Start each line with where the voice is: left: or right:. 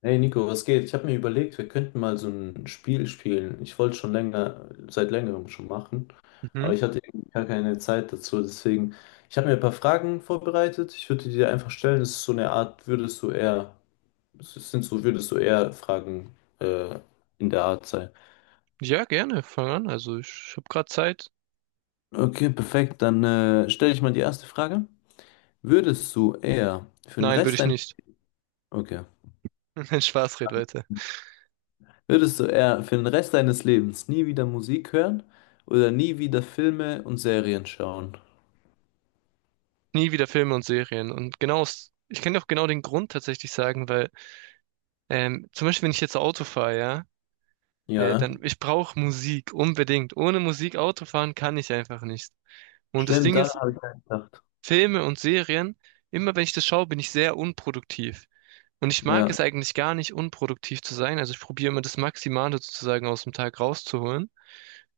left: Hey Nico, was geht? Ich habe mir überlegt, wir könnten mal so ein Spiel spielen. Ich wollte schon länger, seit längerem schon machen,
right: Mhm.
left: aber ich hatte irgendwie gar keine Zeit dazu. Deswegen, ich habe mir ein paar Fragen vorbereitet. Ich würde die dir einfach stellen. Es ist so eine Art, würdest du eher, es sind so, würdest du eher Fragen äh, in der Art sein.
right: Ja, gerne. Fang an. Also ich habe gerade Zeit.
left: Okay, perfekt. Dann stelle ich mal die erste Frage. Würdest du eher für den
right: Nein, würde
left: Rest
right: ich
left: deines...
right: nicht.
left: Okay.
right: Spaß, red weiter.
left: Würdest du eher für den Rest deines Lebens nie wieder Musik hören oder nie wieder Filme und Serien schauen?
right: Nie wieder Filme und Serien. Und genau, ich kann dir auch genau den Grund tatsächlich sagen, weil zum Beispiel, wenn ich jetzt Auto fahre, ja, äh,
left: Ja,
right: dann ich brauche Musik unbedingt. Ohne Musik Auto fahren kann ich einfach nicht. Und das
left: stimmt,
right: Ding
left: da
right: ist,
left: habe ich dran gedacht.
right: Filme und Serien, immer wenn ich das schaue, bin ich sehr unproduktiv. Und ich mag
left: Ja.
right: es eigentlich gar nicht, unproduktiv zu sein. Also ich probiere immer das Maximale sozusagen aus dem Tag rauszuholen.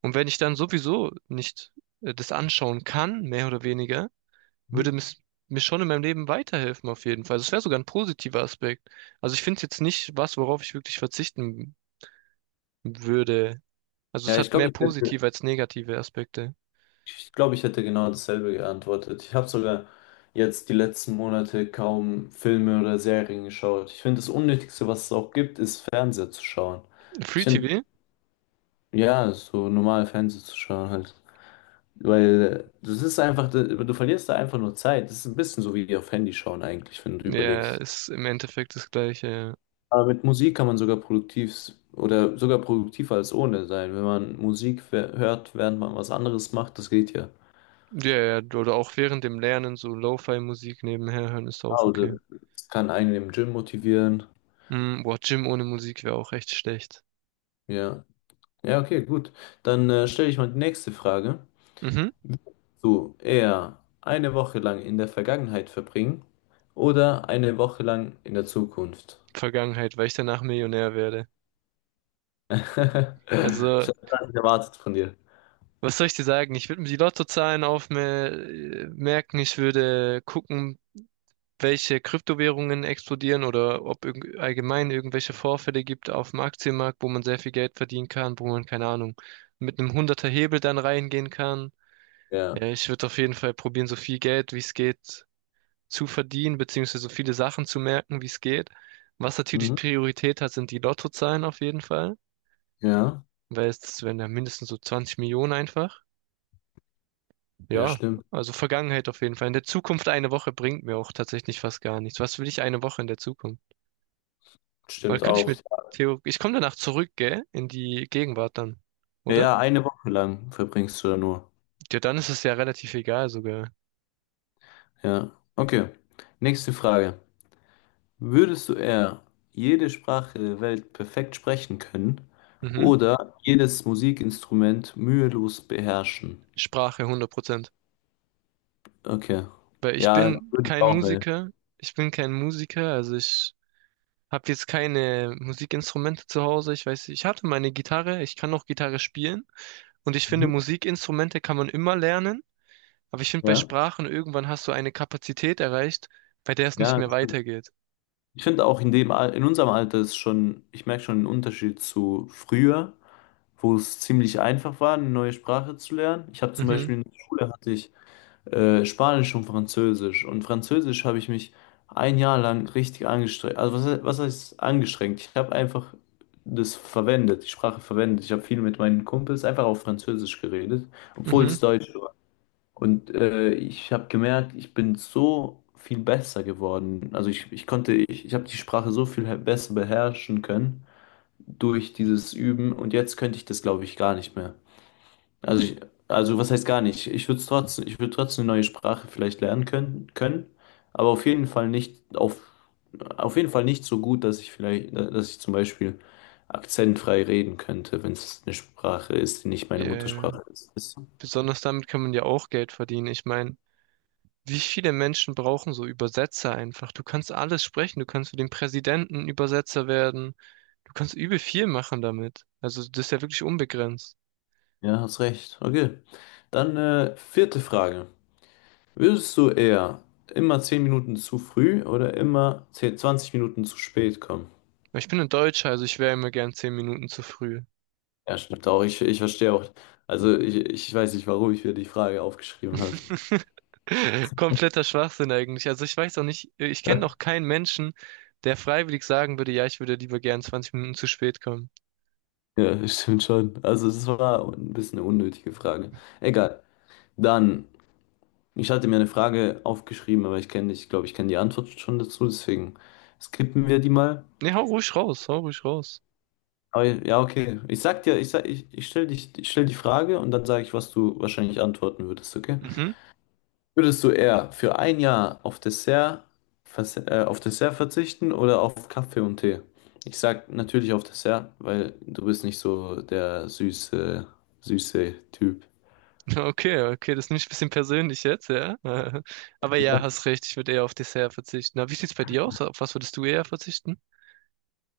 right: Und wenn ich dann sowieso nicht das anschauen kann, mehr oder weniger,
left: Mhm.
right: würde es mir schon in meinem Leben weiterhelfen, auf jeden Fall. Das wäre sogar ein positiver Aspekt. Also ich finde es jetzt nicht was, worauf ich wirklich verzichten würde. Also es
left: Ja, ich
right: hat mehr
left: glaube, ich hätte,
right: positive als negative Aspekte.
left: ich glaube, ich hätte genau dasselbe geantwortet. Ich habe sogar jetzt die letzten Monate kaum Filme oder Serien geschaut. Ich finde, das Unnötigste, was es auch gibt, ist Fernseher zu schauen. Ich
right: Free
left: finde,
right: TV,
left: ja, so normal Fernseher zu schauen halt. Weil das ist einfach, du verlierst da einfach nur Zeit. Das ist ein bisschen so wie auf Handy schauen eigentlich, wenn du
right: ja,
left: überlegst.
right: ist im Endeffekt das Gleiche.
left: Aber mit Musik kann man sogar produktiv oder sogar produktiver als ohne sein. Wenn man Musik hört, während man was anderes macht, das geht ja.
right: Ja, ja, ja, oder auch während dem Lernen so Lo-Fi-Musik nebenher hören ist
left: Ah,
right: auch okay.
left: oder es kann einen im Gym motivieren.
right: Mm, boah, Gym ohne Musik wäre auch echt schlecht.
left: Ja. Ja, okay, gut. Dann stelle ich mal die nächste Frage.
right: Mhm.
left: Du eher eine Woche lang in der Vergangenheit verbringen oder eine Woche lang in der Zukunft?
right: Vergangenheit, weil ich danach Millionär werde.
left: Das
right: Also,
left: habe ich gar nicht erwartet von dir.
right: was soll ich dir sagen? Ich würde mir die Lottozahlen aufmerken. Ich würde gucken, welche Kryptowährungen explodieren oder ob irg allgemein irgendwelche Vorfälle gibt auf dem Aktienmarkt, wo man sehr viel Geld verdienen kann, wo man, keine Ahnung, mit einem hunderter Hebel dann reingehen kann.
left: Ja.
right: Ja, ich würde auf jeden Fall probieren, so viel Geld, wie es geht, zu verdienen, beziehungsweise so viele Sachen zu merken, wie es geht. Was natürlich
left: Mhm.
right: Priorität hat, sind die Lottozahlen auf jeden Fall,
left: Ja,
right: weil es wären ja mindestens so 20 Millionen einfach.
left: ja,
right: Ja,
left: stimmt.
right: also Vergangenheit auf jeden Fall. In der Zukunft eine Woche bringt mir auch tatsächlich fast gar nichts. Was will ich eine Woche in der Zukunft? Weil
left: Stimmt
right: könnte ich
left: auch.
right: mit Theo, ich komme danach zurück, gell? In die Gegenwart dann,
left: Ja,
right: oder?
left: ja, eine Woche lang verbringst du da nur.
right: Ja, dann ist es ja relativ egal sogar.
left: Ja. Okay. Nächste Frage. Würdest du eher jede Sprache der Welt perfekt sprechen können
right: Mhm.
left: oder jedes Musikinstrument mühelos beherrschen?
right: Sprache 100%.
left: Okay.
right: Weil ich
left: Ja,
right: bin
left: würde ich
right: kein
left: auch wählen.
right: Musiker. Ich bin kein Musiker, also ich habe jetzt keine Musikinstrumente zu Hause. Ich weiß, ich hatte meine Gitarre, ich kann auch Gitarre spielen und ich finde,
left: Mhm.
right: Musikinstrumente kann man immer lernen. Aber ich finde, bei
left: Ja,
right: Sprachen irgendwann hast du eine Kapazität erreicht, bei der es nicht
left: ja.
right: mehr weitergeht.
left: Ich finde auch in dem Al in unserem Alter ist schon, ich merke schon einen Unterschied zu früher, wo es ziemlich einfach war, eine neue Sprache zu lernen. Ich habe zum
right: Mhm,
left: Beispiel in der Schule hatte ich Spanisch und Französisch. Und Französisch habe ich mich ein Jahr lang richtig angestrengt. Also was, was heißt angestrengt? Ich habe einfach die Sprache verwendet. Ich habe viel mit meinen Kumpels einfach auf Französisch geredet, obwohl es
right: mhm.
left: Deutsch war. Und ich habe gemerkt, ich bin so viel besser geworden. Also ich konnte, ich habe die Sprache so viel besser beherrschen können durch dieses Üben. Und jetzt könnte ich das, glaube ich, gar nicht mehr. Also ich, also was heißt gar nicht? Ich würde trotzdem eine neue Sprache vielleicht lernen können, aber auf jeden Fall nicht auf, auf jeden Fall nicht so gut, dass ich vielleicht, dass ich zum Beispiel akzentfrei reden könnte, wenn es eine Sprache ist, die nicht meine
right: Yeah.
left: Muttersprache ist. Weißt du?
right: Besonders damit kann man ja auch Geld verdienen. Ich meine, wie viele Menschen brauchen so Übersetzer einfach? Du kannst alles sprechen. Du kannst für den Präsidenten Übersetzer werden. Du kannst übel viel machen damit. Also, das ist ja wirklich unbegrenzt.
left: Ja, hast recht. Okay. Dann vierte Frage. Würdest du eher immer 10 Minuten zu früh oder immer 10, 20 Minuten zu spät kommen?
right: Aber ich bin ein Deutscher, also ich wäre immer gern 10 Minuten zu früh.
left: Ja, stimmt auch. Ich verstehe auch. Also ich weiß nicht, warum ich mir die Frage aufgeschrieben habe.
right: Kompletter Schwachsinn eigentlich. Also ich weiß auch nicht, ich kenne noch keinen Menschen, der freiwillig sagen würde, ja, ich würde lieber gern 20 Minuten zu spät kommen.
left: Ja, stimmt schon. Also es war ein bisschen eine unnötige Frage. Egal. Dann, ich hatte mir eine Frage aufgeschrieben, aber ich kenne, ich glaube, ich kenne die Antwort schon dazu, deswegen skippen wir die mal.
right: Nee, hau ruhig raus, hau ruhig raus.
left: Aber ja, ja, okay. Ich sag dir, ich sag, ich stell die Frage und dann sage ich, was du wahrscheinlich antworten würdest, okay?
right: Mhm.
left: Würdest du eher für ein Jahr auf Dessert, auf Dessert verzichten oder auf Kaffee und Tee? Ich sag natürlich auf Dessert, weil du bist nicht so der süße Typ.
right: Okay, okay, das ist ich ein bisschen persönlich jetzt, ja. Aber ja, hast recht, ich würde eher auf Dessert verzichten. Na, wie sieht's bei dir aus? Auf was würdest du eher verzichten?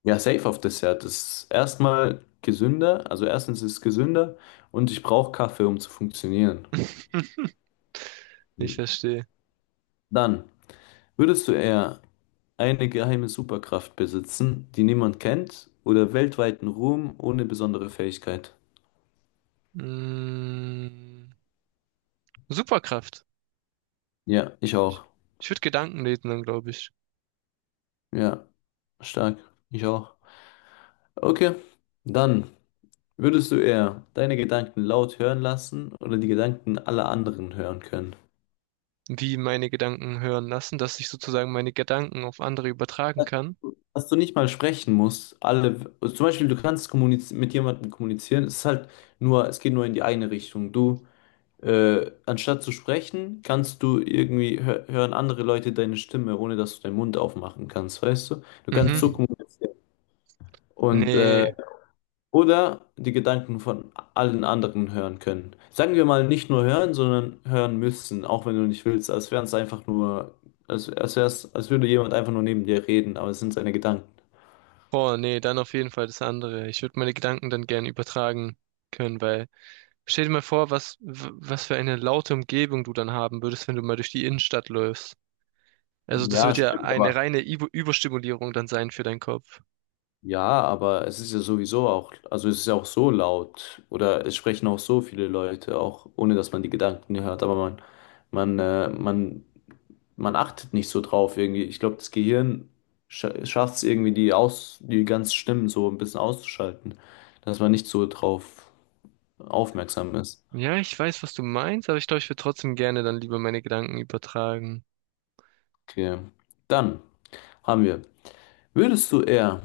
left: Ja, safe auf Dessert. Das ist erstmal gesünder. Also erstens ist es gesünder und ich brauche Kaffee, um zu funktionieren.
right: Ich verstehe.
left: Dann, würdest du eher eine geheime Superkraft besitzen, die niemand kennt, oder weltweiten Ruhm ohne besondere Fähigkeit?
right: Mm, Superkraft.
left: Ja, ich
right: Ich,
left: auch.
right: ich würde Gedanken lesen dann, glaube ich.
left: Ja. Stark, ich auch. Okay, dann würdest du eher deine Gedanken laut hören lassen oder die Gedanken aller anderen hören können?
right: Wie meine Gedanken hören lassen, dass ich sozusagen meine Gedanken auf andere übertragen kann.
left: Dass du nicht mal sprechen musst, alle, also zum Beispiel, du kannst mit jemandem kommunizieren, es ist halt nur, es geht nur in die eine Richtung. Du, anstatt zu sprechen, kannst du irgendwie hö hören andere Leute deine Stimme, ohne dass du deinen Mund aufmachen kannst, weißt du? Du kannst so
right: Mhm.
left: kommunizieren. Und
right: Nee.
left: oder die Gedanken von allen anderen hören können. Sagen wir mal nicht nur hören, sondern hören müssen, auch wenn du nicht willst. Als wären es einfach nur, als wär's, als würde jemand einfach nur neben dir reden, aber es sind seine Gedanken.
right: Boah, nee, dann auf jeden Fall das andere. Ich würde meine Gedanken dann gern übertragen können, weil stell dir mal vor, was für eine laute Umgebung du dann haben würdest, wenn du mal durch die Innenstadt läufst. Also das
left: Ja,
right: wird ja
left: stimmt,
right: eine
left: aber.
right: reine Überstimulierung dann sein für deinen Kopf.
left: Ja, aber es ist ja sowieso auch, also es ist ja auch so laut oder es sprechen auch so viele Leute, auch ohne dass man die Gedanken hört, aber man, man achtet nicht so drauf irgendwie. Ich glaube, das Gehirn schafft es irgendwie, die ganzen Stimmen so ein bisschen auszuschalten, dass man nicht so drauf aufmerksam ist.
right: Ja, ich weiß, was du meinst, aber ich glaube, ich würde trotzdem gerne dann lieber meine Gedanken übertragen.
left: Okay. Dann haben wir, würdest du eher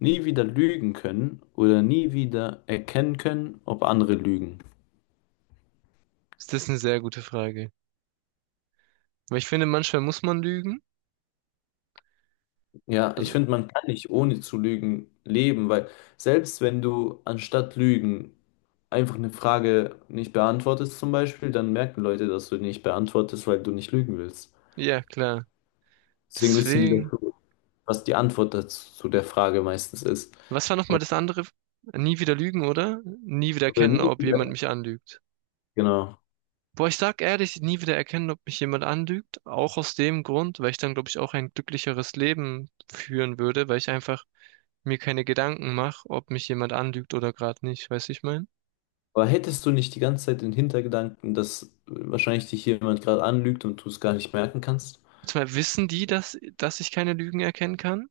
left: nie wieder lügen können oder nie wieder erkennen können, ob andere lügen?
right: Das ist eine sehr gute Frage. Weil ich finde, manchmal muss man lügen.
left: Ja, ich
right: Also
left: finde, man kann nicht ohne zu lügen leben, weil selbst wenn du anstatt lügen einfach eine Frage nicht beantwortest zum Beispiel, dann merken Leute, dass du nicht beantwortest, weil du nicht lügen willst.
right: ja, klar.
left: Deswegen wissen die, dass
right: Deswegen,
left: du- was die Antwort dazu, zu der Frage meistens ist.
right: was war nochmal
left: Und
right: das andere? Nie wieder lügen, oder? Nie wieder
left: oder
right: erkennen,
left: nie
right: ob jemand
left: wieder.
right: mich anlügt.
left: Genau.
right: Boah, ich sag ehrlich, nie wieder erkennen, ob mich jemand anlügt. Auch aus dem Grund, weil ich dann, glaube ich, auch ein glücklicheres Leben führen würde, weil ich einfach mir keine Gedanken mache, ob mich jemand anlügt oder gerade nicht. Weißt du, ich mein?
left: Aber hättest du nicht die ganze Zeit den Hintergedanken, dass wahrscheinlich dich jemand gerade anlügt und du es gar nicht merken kannst?
right: Zumal wissen die, dass ich keine Lügen erkennen kann?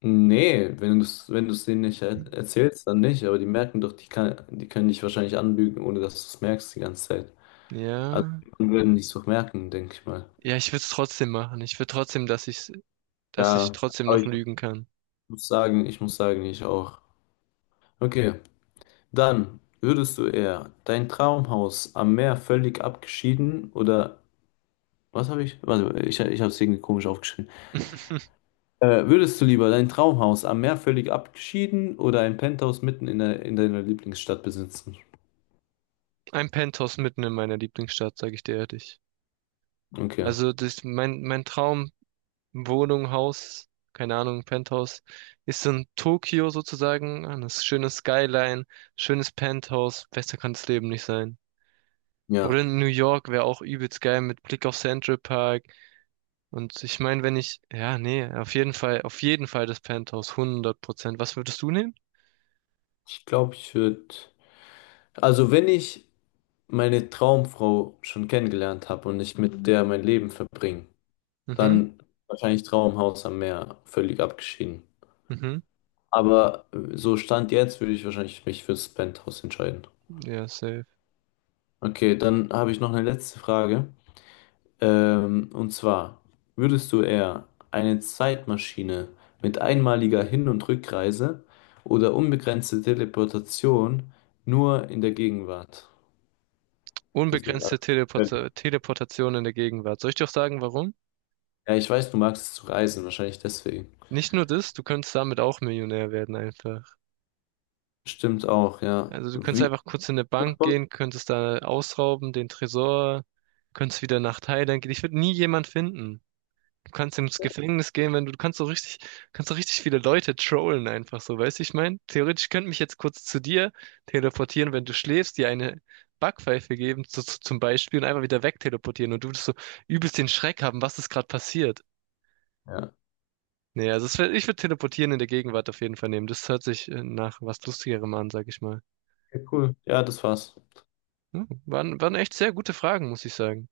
left: Nee, wenn du es wenn du's denen nicht er erzählst, dann nicht. Aber die merken doch, die können dich wahrscheinlich anlügen, ohne dass du es merkst die ganze Zeit. Also
right: Ja.
left: die würden dich doch merken, denke ich mal.
right: Ja, ich würde es trotzdem machen. Ich will trotzdem, dass ich
left: Ja,
right: trotzdem
left: aber
right: noch
left: ich
right: lügen kann.
left: muss sagen, ich muss sagen, ich auch. Okay, dann würdest du eher dein Traumhaus am Meer völlig abgeschieden oder was habe ich? Warte, ich habe es irgendwie komisch aufgeschrieben. Würdest du lieber dein Traumhaus am Meer völlig abgeschieden oder ein Penthouse in deiner Lieblingsstadt besitzen?
right: Ein Penthouse mitten in meiner Lieblingsstadt, sage ich dir ehrlich.
left: Okay.
right: Also das, mein Traum, Wohnung, Haus, keine Ahnung, Penthouse, ist in Tokio sozusagen, eine schöne Skyline, schönes Penthouse, besser kann das Leben nicht sein. Oder
left: Ja.
right: in New York wäre auch übelst geil mit Blick auf Central Park. Und ich meine, wenn ich, ja, nee, auf jeden Fall das Penthouse, 100%. Was würdest du nehmen?
left: Ich glaube, ich würde. Also, wenn ich meine Traumfrau schon kennengelernt habe und ich mit der mein Leben verbringe,
right: Mhm,
left: dann wahrscheinlich Traumhaus am Meer, völlig abgeschieden.
right: mhm,
left: Aber so Stand jetzt würde ich wahrscheinlich mich fürs Penthouse entscheiden.
right: ja, safe.
left: Okay, dann habe ich noch eine letzte Frage. Und zwar, würdest du eher eine Zeitmaschine mit einmaliger Hin- und Rückreise oder unbegrenzte Teleportation nur in der Gegenwart besitzen?
right: Unbegrenzte Teleport Teleportation in der Gegenwart. Soll ich dir auch sagen, warum?
left: Ja, ich weiß, du magst es zu reisen, wahrscheinlich deswegen.
right: Nicht nur das, du könntest damit auch Millionär werden einfach.
left: Stimmt auch, ja.
right: Also du könntest
left: Wie?
right: einfach kurz in eine Bank gehen, könntest da ausrauben, den Tresor, könntest wieder nach Thailand gehen. Ich würde nie jemand finden. Du kannst ins Gefängnis gehen, wenn du, du kannst so richtig viele Leute trollen einfach so, weißt du, ich meine? Theoretisch könnte mich jetzt kurz zu dir teleportieren, wenn du schläfst, dir eine Backpfeife geben, so, so, zum Beispiel, und einfach wieder wegteleportieren und du würdest so übelst den Schreck haben, was ist gerade passiert.
left: Ja,
right: Nee, also es wär, ich würde teleportieren in der Gegenwart auf jeden Fall nehmen. Das hört sich nach was Lustigerem an, sag ich mal.
left: okay, cool. Ja, das war's.
right: Ja, waren echt sehr gute Fragen, muss ich sagen.